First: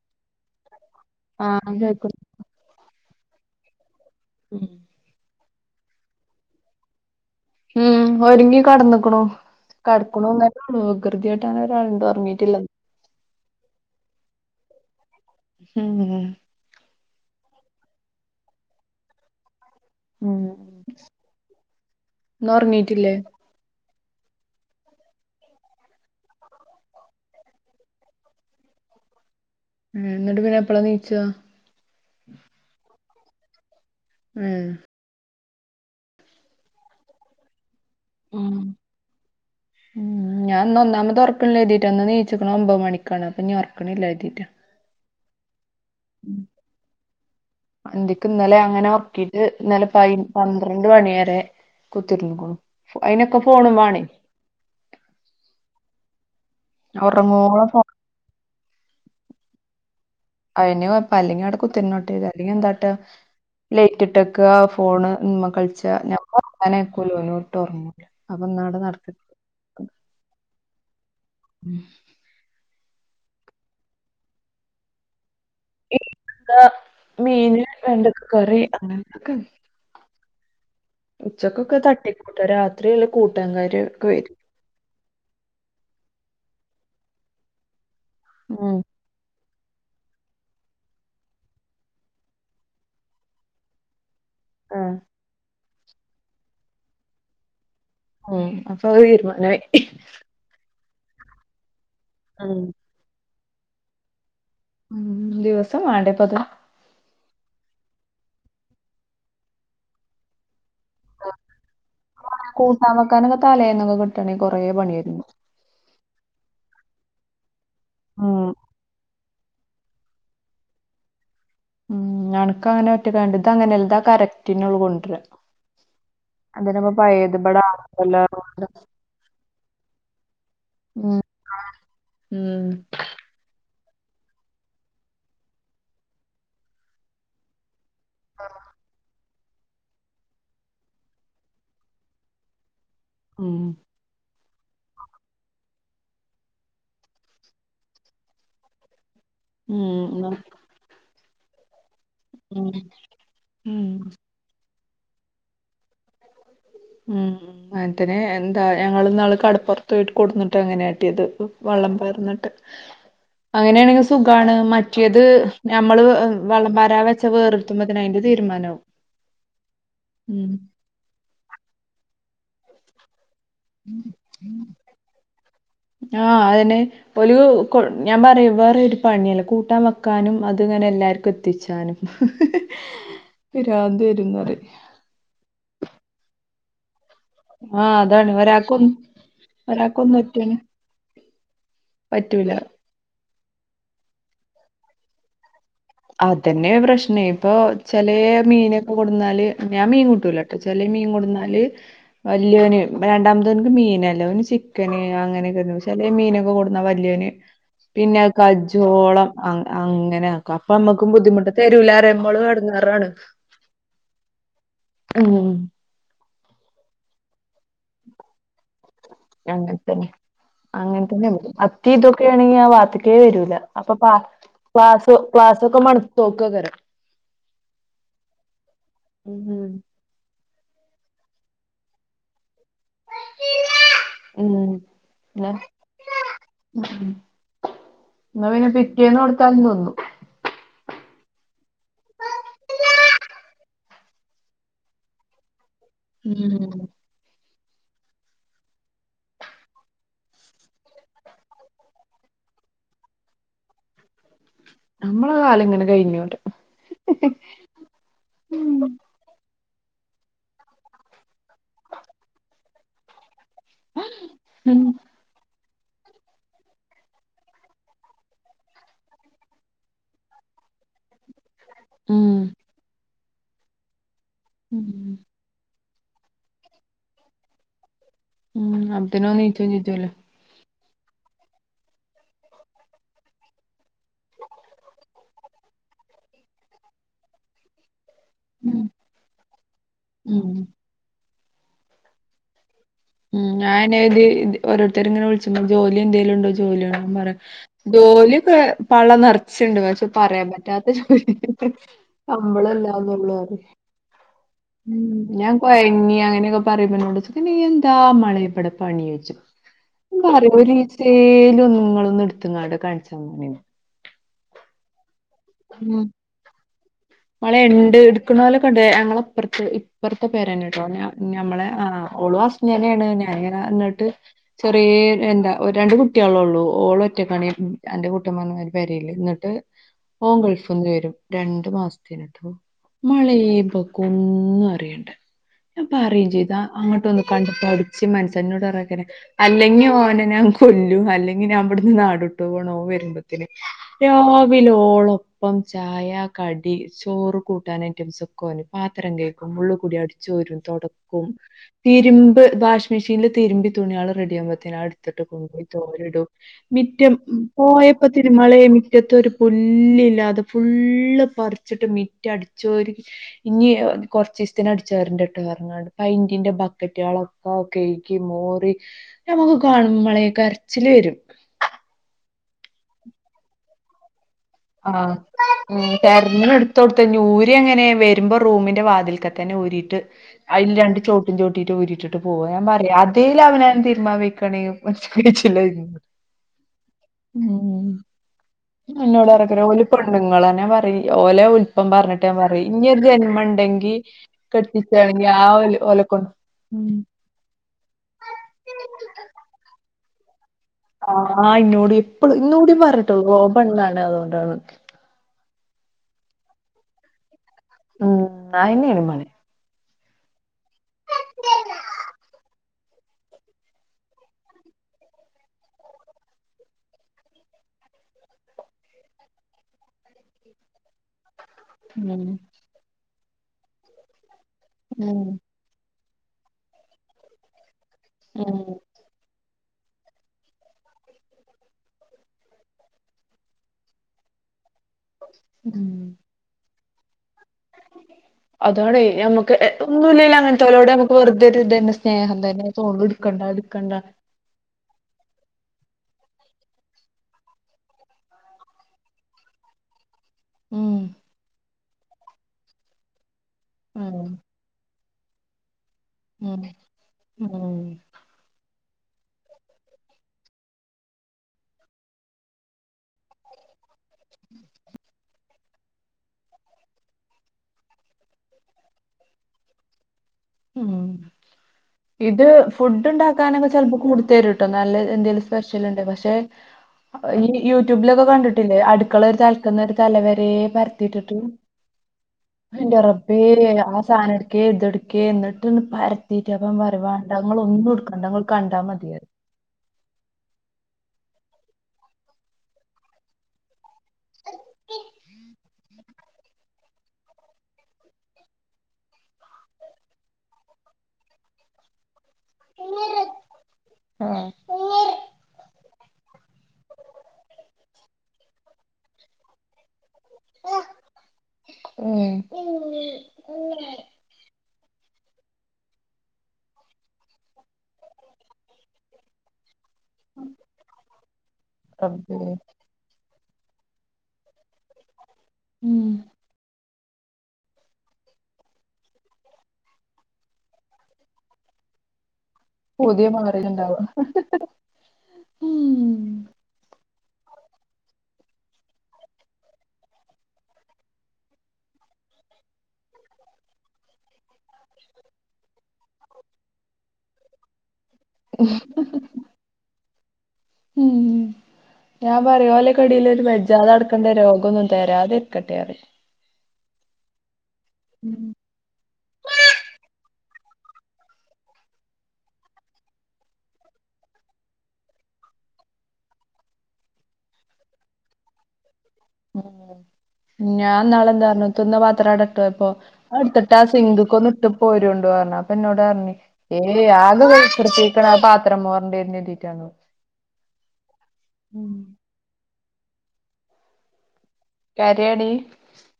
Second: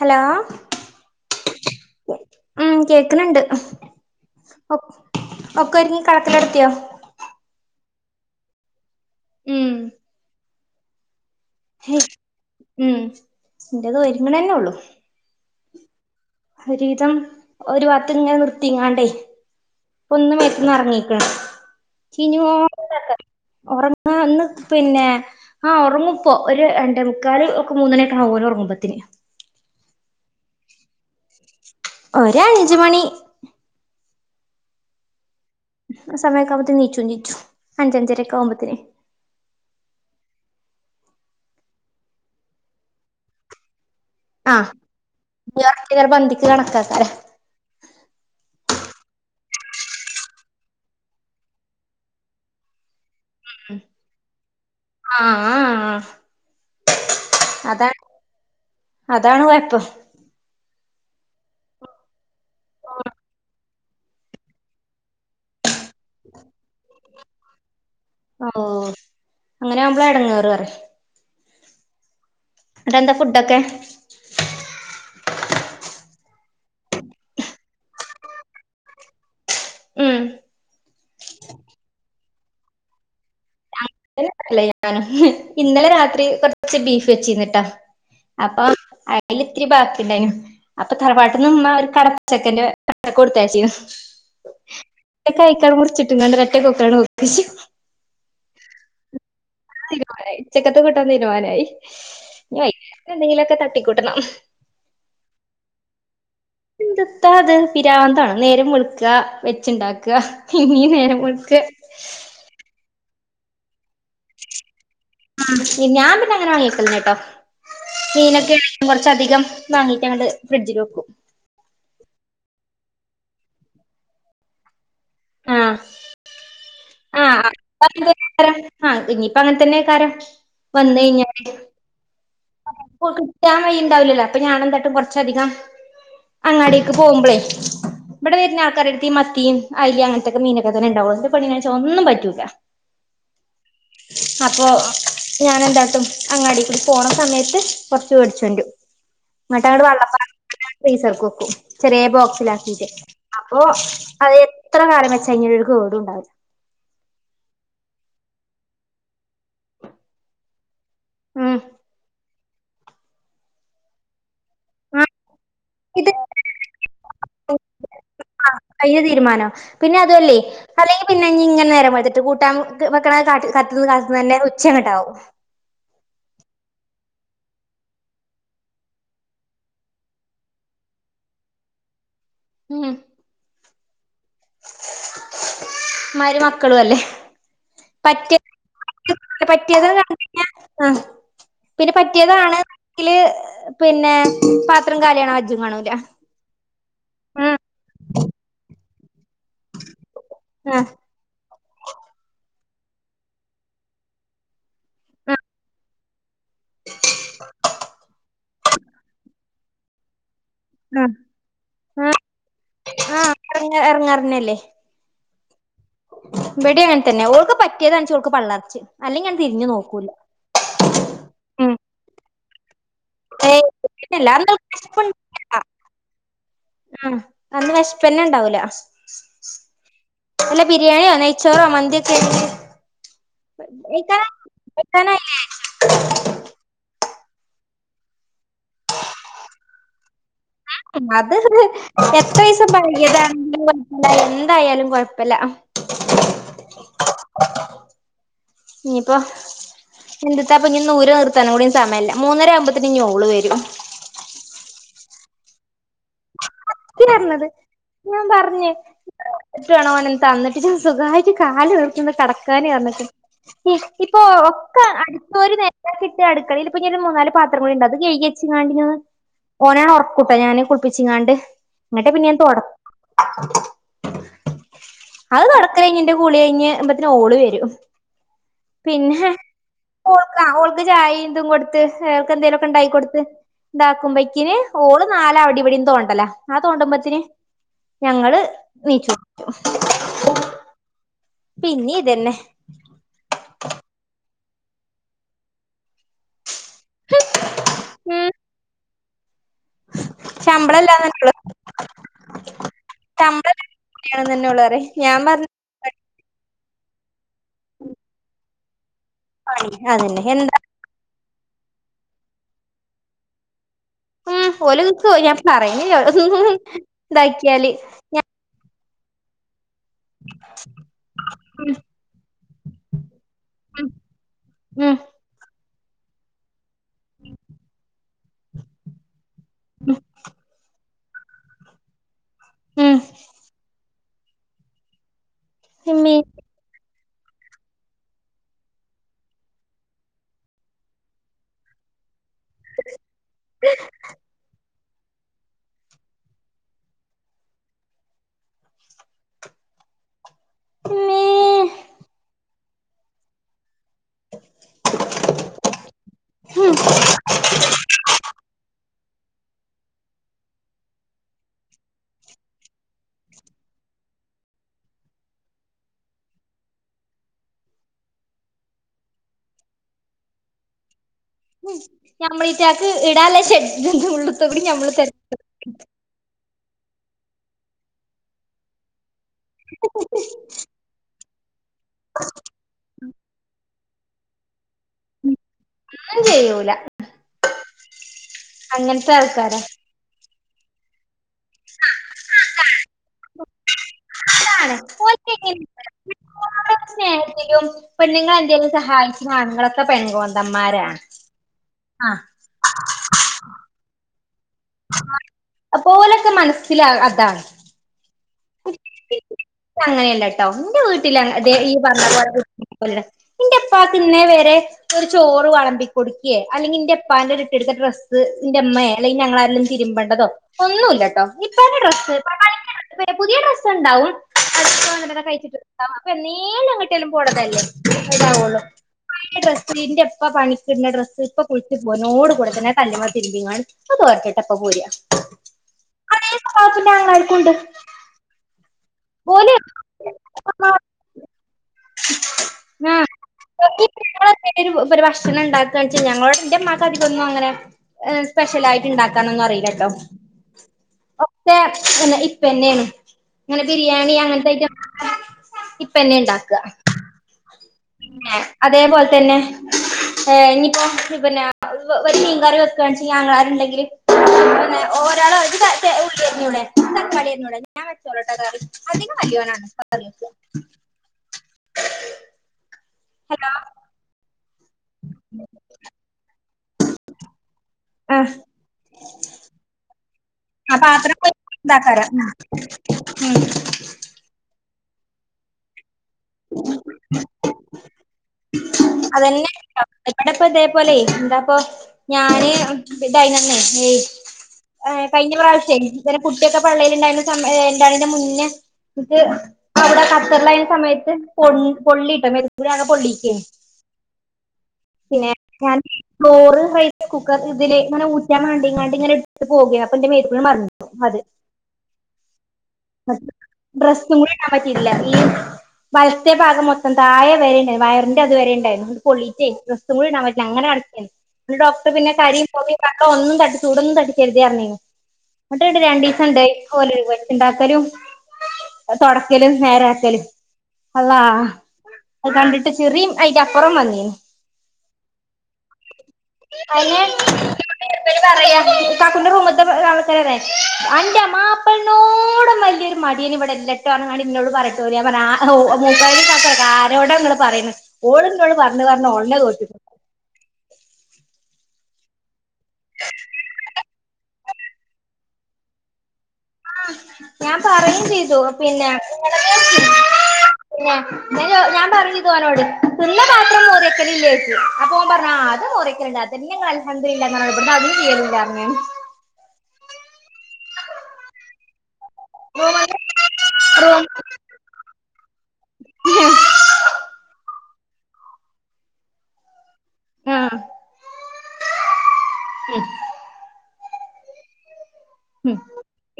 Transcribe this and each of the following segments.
Hello ആഹ് കേക്കുന്നു ഉം കേക്ക്ണ് ണ്ട് ഒ ഒക്കെ ഒരുങ്ങി കെടക്കല് നടത്തിയൊ ഉം ഒരുങ്ങി കെടന്ന്ക്കണു ഉം കെടക്കണുന്നെ വികൃതി ആയിട്ട് അങ്ങനെ ഒരാളുണ്ട് ഉറങ്ങീട്ടില്ല ഉം എന്റെത് ഒര്ങ്ങണന്നേ ഉള്ളൂ ഉം ഉം ഒരു വിധം ഒരു ഭാഗത്ത് ഇങ്ങനെ നിർത്തീങ്ങാണ്ടേ ഒന്ന് ഉം മേത്തിന്നു എറങ്ങീക്കണ് ഇന്ന് ഉറങ്ങീട്ടില്ലേ [unintelligible] അന്ന് പിന്നെ ആഹ് ഒറങ്ങുപ്പോ ഒരു രണ്ടേ മുക്കാല് ഒക്കെ മൂന്നണിയെക്കാവും ഓര് ഒറങ്ങുമ്പോത്തിന് മ്ഹ് എന്നിട്ട് പിന്നെ എപ്പള് എനീച്ചാ ഒര് അഞ്ച് മണി മ്ഹ് ആഹ് സമയൊക്ക ആകുമ്പോത്തേനും നീച്ചും എനീചിച്ചും അഞ്ചഞ്ചരേക്ക ആകുമ്പത്തേനെ ഉം ഉം ഞാൻ ഇന്ന് ഒന്നാമത് [unintelligible] ഇന്ന് എനീച്ച്ക്കണത് ഒമ്പത് മണിക്കാണ് അപ്പൊ ഇനി ഒറക്കണില്ല [unintelligible] അഹ് [unintelligible] ചെലപ്പോ അന്തിക്ക് കണക്കാക്ക അന്തിക്ക് ഇന്നലെ അങ്ങനെ ഒറക്കീട്ട് ഇന്നലെ പയ് പന്ത്രണ്ട് മണി വരെ കുത്തി ഇരിന്ന്ക്കണു ഫോ അയിനൊക്കെ ഫോണും വാണേ ആഹ് ആഹ് ഒറങ്ങൂ അതാ അതാണ് കൊയപ്പം അയിന് പ്പല്ലെങ്കിൽ അവിടെ കുത്തിരുന്നോട്ടേ ഇജ്ജ് അല്ലെങ്കിൽ എന്ത് കാട്ടാ ലൈറ്റിട്ട് വെക്ക ഫോണ് മ്മേ കളിച്ച് [unintelligible] ഞാൻ ഒറങ്ങാൻ അയക്കൂല ഓന് ഒട്ടും ഒറങ്ങൂല അപ്പൊ ഓ എന്നാ അവിടെ നടക്കുക അങ്ങനെ ആവുമ്പൊളാ എടങ്ങേറ് വെറേ അടെ എന്താ ഫുഡൊക്കെ [unintelligible] മീന് വെണ്ടക്കകറി അങ്ങനെക്ക ഇൻ മ്ഹ് ഉച്ചക്കൊക്കെ തട്ടിക്കൂട്ടലാ രാത്രിയല്ലേ കൂട്ടാൻ കാര്യ [unintelligible] ഇന്നലെ രാത്രി കൊർച്ച് ബീഫ് വെച്ചീന്നിട്ടാ അപ്പൊ ഉം അതില്ഇത്തിരി ബാക്കിണ്ടായ്നു അപ്പൊ തറവാട്ടനിന്ന്മ്മ ഒരു കടചക്കന്റെ കടച്ചക്ക കൊടുത്തയച്ചീന്നു ആഹ് തൊക്കെ അയ്ക്കാണ്ട് മൂർച്ചിട്ട്കാണ്ട് ഒറ്റ കൂക്കാണ്ട് കൂകിച്ചു ഉം. അപ്പൊ അത് തീരുമാനയി തിരുമാനായി ഉച്ചക്കത്ത് കൂട്ടാൻ തിരുമാനായി ഉം വൈകുന്നേരം എന്തെങ്കിലൊക്കെ തട്ടിക്കൂട്ടണം ഉംഹ ദിവസം വാണ്ടേപ്പത് ന്ത്ത്താത് പിരാന്താണ് നേരം വെളുക്കാ വെച്ചുണ്ടാക്കാ ഇനിയും നേരം വെളുത്ത് കൂട്ടാവെക്കാനൊക്കെ തലേന്നൊക്കെ കിട്ടണെൽ കൊറെ പണിയോതുങ്ങും ആഹ് ഞാൻ പിന്നെ അങ്ങനെ വാങ്ങി വെക്കലന്നേട്ടോ ഉം മീനൊക്കെ കൊറച്ചധികം വാങ്ങിട്ടങ്ങണ്ട് ഫ്രിഡ്ജിക്ക് വെക്കും ഉം അണ്ക്കങ്ങനെങ്ങട്ട് ഒറ്റകാണ്ട് ഇതങ്ങനല്ല ഇതാകറക്റ്റിനോൾ കൊ ണ്ട്രാ അതിന ആഹ് ആഹ് [unintelligible] ആഹ് ഇനിയിപ്പങ്ങനെ തന്നെകാരം വന്ന് ഉം കഴിഞ്ഞാല് ഉം പ്പോ കിട്ടാൻ വയിണ്ടാവില്ലല്ലോ അപ്പൊ ഞാനെന്താട്ടും കൊറച്ചധികം അങ്ങാടിക്ക് പോമ്പളേ ബടെ വരുന്ന ആൾക്കാരട്ത്ത് ഈ മത്തിയും അയലിം അങ്ങനത്തെക്കെ മീനൊക്കെ തന്നെണ്ടാവുള്ളൂ ഇ പെണ്ണിനേച്ച ഒന്നും പറ്റൂല്ല ഉം അപ്പൊ ഞാനെന്താട്ടും അങ്ങാടിക്കുടി പോണ സമയത്ത് കൊറച്ച് മേടിച്ചോണ്ട്രും ന്നിട്ടങ്ങട്ട് ഉം ഉം വള്ളംപാർന്നിട്ട് ഫ്രീസർ ക്ക് വെക്കും ചെറിയ ഉം ബോക്സിലാക്കീട്ട് അപ്പോ ഉം അത് എത്ര കാലം വെച്ചയിഞ്ഞാലും കേടും ഉണ്ടാവില്ല ഉം അങ്ങൻത്തനെ എന്താ ഞങ്ങൾന്നാള് കടപ്പുറത്ത്പോയിട്ട് കൊട്ന്നിട്ട് അങ്ങനെ ട്ടിയത് ഉം വള്ളംപാർന്നിട്ട് അങ്ങനേണെങ്കി സുഖാണ് മറ്റേത് ഞമ്മള് ഇത് വള്ളം പാരാതെ വെച്ച് വേർത്തുമ്പോതിന് അതിന്റെ തീരുമാനവും അയ്ന് തീരുമാനാവും പിന്നെ അതുല്ലേയ് അല്ലെങ്കി പിന്നെ ഇഞ്ഞി ഇങ്ങനെ നേരം വെള്ത്തിട്ട് കൂട്ടാ വെക്ക് വെക്ക്ണെ കാട്ട് കാത്തുന്ന് കാത്തുന്ന് ന്നെ ഉച്ചങ്ങട്ടാകും ആഹ് അതെന്നെ ഓല് കൊൺ ഞാൻ പറയും വേറെരു പണീല്ലാ കൂട്ടാൻ വെക്കാനും അത്ങ്ങനെ എല്ലാർക്കും എത്തിച്ചാനും ഉം പിരാന്ത് വരുംന്നറിം മ്മാരി മക്കളും അല്ലേ ആഹ് അതാണ് പറ്റ്യ ഒരാക്കൊന്ന് [unintelligible] പറ്റിയത് ഒരാക്കൊന്നും കണ്ടീനാ ഒറ്റന് പിന്നെ പറ്റൂല പറ്റിയതാണ്ങ്കില് പിന്നെ പാത്രം കാലിയാവ്ണ വജ്ജും കാണൂല അതെന്നെ പ്രശ്നേ ഇപ്പൊ ഉം ചെലേ മീനൊക്കെ കൊട്ന്നാല് ഞാൻ മീൻ കൂട്ടൂല ട്ടോ ആഹ് ചെലേ ആഹ് മീൻ കൊട്ന്നാല് വല്ല്യോന് രണ്ടാമത്തോൻക്ക് മീനല്ല ഓന് ചിക്കന് അങ്ങനെക്കെ പക്ഷേ ചെലേ മീന് ക്കോ കൊട്ന്നാ വല്ല്യോന് പിന്നെ കജോളം അങ്ങ് അങ്ങനെ പ്പ ആഹ് അമ്മക്കും ബുദ്ധിമുട്ടാ തെരുലാറയാൻ മ്മളും എടങ്ങേറാണ് ഇറങ്ങ് എറങ്ങാറന്നല്ലേ ഉം വെടിം അങ്ങൻതന്നെ ഓൾക്ക് പറ്റിയതാൺച്ചെ ഓൾക്ക് പള്ളർച്ച് അല്ലെങ്കി അങ്ങട് തിരിഞ്ഞു നോക്കൂല അങ്ങൻതന്നെ അങ്ങൻതന്നെ അത്തി ഇതൊക്കെ ആണെങ്കി ആ വാത്തക്ക് ക്കേ വരൂല ഏയ് അപ്പൊ പാ അങ്ങനല്ല അന്ന് ക്ലാസ് ക്ലാസൊക്കെ മണത്തോക്കക്കാരാം ഉം അന്ന് വെഷ്പ്പെന്നെണ്ടാവൂല ഉം ഉം വല്ലെ ബിരിയാണ്യൊ നൈയ്ച്ചോറോ മന്തിയൊക്കെണെങ്കി നീക്കടാ ഉം നീക്കാനായിലെ ഉം ന്നാ പിന്നെ പിറ്റേന്ന് കൊടുത്താലും തിന്നും അത് എത്ര ഈസം പയകിയതാണിലും കൊഴപ്പല്ല എന്തായാലും കൊഴപ്പല്ല ഉം ഇഞ്ഞിപ്പൊ എന്ത് ത്താപ്പോഞ്ഞി ന്ന് ഊരാ നീർത്താനും കൂടി സമയല്ല മൂന്നര ആവുംമ്പത്തേന് ഓള് വെരും നമ്മളെ കാലം ഇങ്ങനെ കഴിഞ്ഞോണ്ട് ക്കും [unintelligible] ഞാൻ പറഞ്ഞേ ഉം ട്ട് വേണോ ഓനൊന്ന് തന്നിട്ട് ജ്ജ് സുഖായിട്ട് കാല് നീർത്തിയോന്ന് കിടക്കാന് പറഞ്ഞ്ക്ണ് ഇ ഇപ്പൊ ഉം ഒക്കെ അടിച്ചോരി നേര ഇട്ടാകിട്ട് അടുക്കളേല് ഇപ്പൊ ഇഞ്ഞൊരു മൂന്നാല് പാത്ര കൂടിണ്ട് അത് കഴുകെച്ച്ങ്ങാണ്ട് ഞാൻ ഓനെ ഒറക്കൂട്ടെ ഞാന് കുള്പ്പിച്ചിങ്ങാണ്ട് ന്നട്ടെ ഉം പിന്നെ ഞാൻ തൊട ഉം അത് തൊടക്കലയ്ഞ്ഞ് ന്റെ കുളി കഴിഞ്ഞ് മ്പത്തിന് ഓള് വെരും ഉം. പിന്നെ അപ്പത്തിനും നീച്ചും ചെജ്ജോല്ലോ ഓൾക്കാ ഓൾക്ക് ചായിം ഇതും കൊടുത്ത് ഓർക്കെന്തേലുമൊക്കെ ണ്ടായി കൊടുത്ത് ഇണ്ടാക്കുമ്പോക്കിന് ഓള് നാല് അവിടേം ഇവിടെ തോണ്ടലാ ആ തോണ്ടുമ്പോത്തിന് ഞങ്ങള് ഉം നീച്ചും ഉം പിന്നീ ഇതെന്നെ ഉം ഞാൻത് ഓരോരുത്തര് ഇങ്ങനെ വിളിച്ചുംമ്പോ ജോലി എന്തേലും ഉണ്ടോ ജോലിയ പറയാ ഉം ജോലിക്കേ പള്ള നെർ ച്ച്ണ്ട് പക്ഷേ പറയാൻ പറ്റാത്ത ശമ്പളല്ലാന്നന്നെള്ളു ജോലിണ് ശമ്പളംല്ലാന്നൊള്ളു ന്നെന്നേള്ളൂ റിയാ ഞാൻ പറഞ്ഞ് കൊഴങ്ങി അങ്ങനെയൊക്കെ പറയുമ്പോ ഇന്നോടൊയ്ച്ചും പിന്നെ എന്താ മളേ യിബടെ പണി ഓയ്ച്ചും പണി അതന്നെ പറിം എന്താ ഒരു ഈസെലും ഒന്ന് ങ്ങളൊന്ന് ട്ത്ത്ങ്ങാണ്ട് കാണിച്ചെന്നണിം ഉ ഓല്ട്ക്കും ഞാൻ പറയ്ണില്ലത് മളെ ണ്ട് ഇട്ക്കുനോലൊക്കെണ്ട് ഞങ്ങളെ ഇപ്പൊറ്ത്ത് ഇ ഇപ്പൊറ്ത്തെ പേരന്നേ ട്ടോ ഞമ്മളെ ഉം ആ ഒളും അസ്നെന്നേണ് ഞാൻങ്ങനെ ന്ന്ട്ട് ഉം ചെറിയേ എന്താ ഒ രണ്ട് കുട്ട്യാളെള്ളു ഓൾ ഒറ്റക്കാണി അന്റെ കൂട്ടം പറഞ്ഞ മാരി പെരേല് ന്ന് ട്ട് ഉം ഓൻ ഗൾഫ്ന്ന് വെരും രണ്ടു മാസത്തിട്ടോ ഉം മളേ പൊ ഒന്നും അറിയണ്ടേ ഇമ്മേ ഞാൻപ്പൊറയും ചെയ്താ അങ്ങോട്ട ഒന്ന് കണ്ട പഠിച്ചിം മന്സ ഇനോട് പറയാകാരം അല്ലെങ്കിൽ ഓനെ ഞാൻ കൊല്ലു അല്ലെങ്കിൽ ഞാൻ അവിടുന്ന് നാട് ടും ഒന് വരുമ്പോത്തിന് രാവിലോളപ്പം ചായ കടി ചോറ് കൂട്ടാൻ ഐറ്റം സഒക്കെന് പത്രം കഴിക്കും ഉള്ള്ക്കുടി അടി ച്ചൊരും ഇമ്മേ തൊടക്കും തിരുമ്പ് വാഷിം മിഷ്നിൽ തിരുമ്പി തുണിള് റെഡിയാവുമ്പേത്തിന് അത് ടുത്തിട്ട് പോയി തോരിടും ഉം മറ്റം ഉം പോയപ്പത്തിന് മളെ മിറ്റത്ത് ഒരു പുല്ലില്ലാതെ ഫുള്ള് പറീ വെച്ചിട്ട് മിറ്റ അടിച്ചുകോരി ഇനി കൊറച്ചിസത്തിന് അടിച്ചുവരണ്ടട്ടോ പറഞ്ഞിങ്ങൻട്ട് പെയിന്റിന്റെ ബക്കറ്റള് ഒ കെയ്ക്കി മോറി നമ്മുക്ക് കാണുമ്പേ മളെക്കരച്ചില് വരും ഉ ഞമ്മളീറ്റക്ക് ഇടല്ലെ [unintelligible] ഉള്ളു ആഹ് ഉം തെരഞ്ഞ് എടുത്ത കൊടുത്ത് ഞൂര് അങ്ങനെ വരുമ്പോ റൂമിന്റെ വാതിൽക്ക തന്നെ ഊരിയിട്ട് അതില് രണ്ട് ചോട്ടും ചോട്ടിട്ട്ഊരിട്ടിട്ട് പോവാ ഞാൻ പറയാ അതേൽ അവൻ തീരുമാൻ വെക്കണേ കടച്ചിലായി ഒന്നും ചെയ്യൂല അങ്ങനത്തെ എന്നോട് ഇറക്ക ആൾക്കാരാ ഓല പെണ്ണുങ്ങൾന്നാ പറ ഓലെ ഉല്പം പറഞ്ഞിട്ട് ഞാൻ പറയും ഇനി ഒരു ജന്മ ഉണ്ടെങ്കിൽ അതാണ് കട്ടിച്ച ആണെങ്കിൽ ആ ഒരു ഒലക്കൊണ്ട് [unintelligible] പെണ്ങ്ങളെ എന്തേലും സഹായിച്ചു ആണുങ്ങൾ പെൺകോന്തന്മാരാാണ് ആ ആ ഇന്നോടി എപ്പഴും ഇന്നൂട പറഞ്ഞിട്ടുള്ളൂ ഓൺ പെണ്ണാണ് അതുകൊണ്ടാണ് അപ്പൊ ഓലൊക്കെ മനസ്സില അതാണ് ഉം [unintelligible] അങ്ങനെയല്ല ട്ടോ ന്റെ വീട്ടിൽ അതെ ഈ പറഞ്ഞപോലെ [unintelligible] എന്റെപ്പാക്ക് ഇന്നെവരെ ഒരു ചോറ് വളമ്പി കൊടുക്കിയ അല്ലെങ്കി എന്റെ അപ്പാന്റെ ഇട്ടെടുത്ത ഡ്രസ്സ് എന്റെമ്മ അല്ലെങ്ക ഞ തിരുമ്പേണ്ടതോ ഒന്നുമല്ലട്ടോ ഇപ്പന്റെ ഡ്രസ്സ്‌ ഉം പുതിയ് ഡ്രസ്സ്‌ ഉണ്ടാവും അതൊക്കെ ഉം കഴിച്ചിട്ട്ണ്ടാവും അപ്പൊ എന്നേലും അങ്ങോട്ടിയാലും പോണതല്ലേ ഉം [unintelligible] ഡ്രസ്സ് ഇന്റെ എപ്പ പണിക്കിടുന്ന ഡ്രസ്സ് ഇപ്പൊ കുളിച്ച് പോട് കൂടെ തന്നെ കല്ലമ്മ തിരുമ്പിങ്ങാണ്ട് അത് അക്കട്ടപ്പ പോര്യാ ഉം ഇപ്പൊ അത് എന്റാങ്ങളാർക്കും ഉണ്ട് അതോടെ നമുക്ക് ഓല് ഒന്നും ഇല്ല അങ്ങനത്തലോടെ നമുക്ക് വെറുതെ ഇതന്നെ സ്നേഹം തന്നെ ഫോൺ ആഹ് എടുക്കണ്ട എടുക്കണ്ട ഒരു ഭക്ഷണം ഉണ്ടാക്കുകെച്ചാൽ ഞങ്ങളോടെ എന്റെ മക്ക അതി തന്നു അങ്ങനെ സ്പെഷ്യൽ ആയിട്ട്ണ്ടാക്കാനൊന്നും അറിയില്ലട്ടോ ഉം എന്നെ ഇപ്പന്നെയാണ് ഇങ്ങനെ ബിരിയാണി ഉം അങ്ങനത്തെ റ്റം ഇപ്പന്നെ ഉണ്ട ഉം ഉം അതേപോൽ തന്നെ ഇനിയിപ്പോ പിന്നെ ഒരു മീൻകറി വെക്കുകയാണെങ്കി ഞങ്ങളാരുണ്ടെങ്കില് ഓരാള അത് ഉള്ളി അരിഞ്ഞൂടെ തക്കാളി അരിഞ്ഞൂടെ ഞാൻ വെച്ചോളോട്ട കറി അധികം വല്യോനാണ് കറി ഉം ഇത് ഫുഡ് ഹലോ ഉണ്ടാക്കാനൊക്കെ ചിലപ്പോ കൂടുത്തരു കേട്ട നല്ല എന്തെലും സ്പെഷ്യൽ ഉണ്ട്‌ പക്ഷെ ആ യൂട്യൂബിലൊക്കെ കണ്ടിട്ടില്ലേ അടുക്കള ഒരു തൽക്കുന്ന ഒരു തലവര ആ പാത്രം പരത്തിയിട്ടിട്ട് [unintelligible] എ്ന്റെ ഉം റബേ ആ സാധന എടുക്ക ഇതെടുക്ക എന്നിട്ട് അപ്പം വരവാണ്ടങ്കങ്ങള ഒന്നും എടുക്കാണ്ടൾ കണ്ടാൽ മതി പറയും. അതെല്ലാം [unintelligible] ഇവിടിപ്പോ ഇതേപോലെ എന്താപ്പൊ ഞാന് ഇതന്നെ ഏയ് ഏ കഴിഞ്ഞ പ്രാവശ്യം ഇ കുട്ടിയൊക്കെ പള്ളയില ഉണ്ടായിരുന്ന സമായഎന്താണ്ന്റെ മുന്നേ ഇക്ക് അവിടെ കത്തറിലായിരുന്ന സമയത്ത് പൊ പൊള്ളിയിട്ട മ കൂടി ആണ് പൊള്ളിക്ക ആഹ പിന്നെ ഞാൻ ചോറ് റൈസ് കുക്കർ ഇതില് ഇങ്ങനെ ഊറ്റാൻവേണ്ടിങ്ങ ഇങ്ങനെ പോകയ അന്റെ മറിഞ്ഞു അത് ഡ്രസ് ഡ്രസ്സ് കൂടി ട്ക്കാൻ പറ്റീട്ട് [unintelligible] ല്ല വലത്തെ ഭാഗം മൊത്തം തായെ വരേ ണ്ടായ് ന് വയറിന് ന്റെ അതുവരെ ഉണ്ടായിരുന്നു ങ്ങണ്ട് പൊള്ളീറ്റെയ് ഡ്രസ്സ് കൂടി ടാൻ പറ്റില്ല അങ്ങനെ നടക്കെയ്ന് ന്ന്ട്ട് ഡോക്ടർ പിന്നെ റബ്ബേ കരിം പൊകേം ക്ക ഒന്നും തട്ടി ചൂടന്നും തട്ടച്ചര്ത്ർഞ്ഞയ്ന് ന്നിട്ട് ണ്ട് ഉം. രണ്ടീസം ണ്ടായി ഓല് [unintelligible] ണ്ടാക്കലും അത് തൊട്ക്കലും നേരാക്കലും അള്ളാ അത് കണ്ടിട്ട്സ് പൂതി മാറീട്ട്ണ്ടാവും ഉം [unintelligible] കാക്കൂന്റെ റൂമ്ത്തെ [unintelligible] അന്റെ മാപ്പൾനോടം വല്ല്യരു മടിയൻ ഇവിടെല്ല പർഞ്ങ്ങാണ്ട് ന്നോട് പറയു ട്ടോ ഞാൻ പർഞ്ഞു ആ മൂപ്പായിരും കാക്കു ആരോട ങ്ങള് പറയുന്നത് ഓള് ന്നോട് പർഞ് പർഞ് ഓളെന്നെ തോറ്റ്ക്ക്ണു ഉം ഉം ഞാൻ പറിം ഓലെക്കെടീല് ഒരു വെജ്ജാതെട് ക്ക്ണ്ട രോഗന്നും തരാതിര്ക്കട്ടെറി ആ ഞാൻ പറയിം ചെയ്തു ഉം. പിന്നെ ഇങ്ങളെന്നെ പിന്നെ ഞാൻ ചോ ഞാൻ പറിം ചെയ്തു ഓനോട് തിന്ന പാത്രം മോറിക്കല് ല്ല്യേയ്ച്ചു അപ്പൊ ഓൻ പറഞ്ഞു ആ അത് മോറിക്കല്ണ്ട് തന്നെ അൽഹംദുലില്ലാഹ് [unintelligible] ഉം ഞാൻ ന്നാള് എന്തർഞ്ഞു തിന്ന പാത്രം അവ്ടെട്ട് പോയ്പ്പൊ റൂമ് അത് ട്ത്തിട്ട് ആ റൂം സിങ്ക്ക്കൊന്ന് ട്ട് പോരോണ്ടുർഞ് അപ്പ ന്നോടർഞ്ഞുയ് ഏയ് ആകെ [unintelligible] ആ പാത്രം മോറണ്ടിരും ന്നെര്തീട്ടാണ് ആ ഉം കരിയടീ ഉം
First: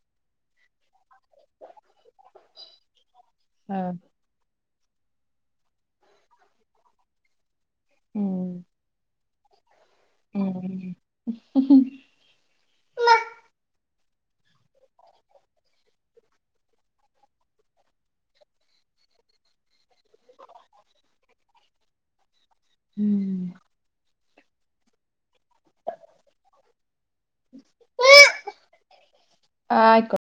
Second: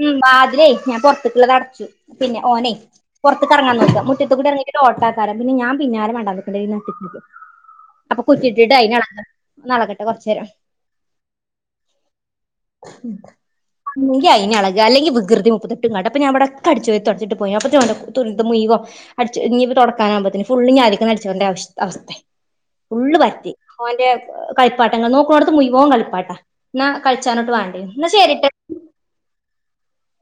ഉം വാതിലേ ഞാൻ പുറത്തേക്കുള്ളത് അടച്ചു പിന്നെ ഓനെയ് പൊർത്ത്ക്ക് എർങ്ങാൻ ആഹ് നോക്ക മുറ്റത്ത് കൂടറങ്ങി ഓട്ടാക്കാരം പിന്നെ ഞാൻ പിന്നാല മണ്ടാൻ നിക്കണ്ടിരും ഈ നട്ടുച്ചക്ക് അപ്പൊ ഉം കുറ്റിട്ടിട്ട് അയ്നെൾകാണ് ഒന്നളകട്ടെ കൊർച്ചേരം ഉം ങ്കി അയ്ന് എള്ക അല്ലെങ്കി വികൃതി മുപ്പത്തെട്ടും കാട്ട പ്പ ഞാൻവിടെക്കെ അട്ച്ച് വാരി തൊട്ച്ചിട്ട് പോയ അപ്പത്തിന് ഓൻ കണ്ട തുര്ത് മുഴുവൻ അട്ച്ചു ഞ്ഞി പ്പ തുടക്കാനാകുമ്പോത്തന് ഫുള്ള് ഞ്ഞി ആദിക്കന്ന് അട് ച്ച് വാരന്റെ അവഷ് അവസ്ഥേ ഫുള്ള് പെരത്തി ഓൻന്റെ കളിപ്പാട്ടങ്ങൾ നോക്ക്ണോട്ത്ത് മുൻുവോൻ കളിപ്പാട്ടാ ന്നാ കള്ച്ചാനോട്ട് വേണ്ടേനും ന്നാ ശരിട്ട ആ അയ്ക്കോട്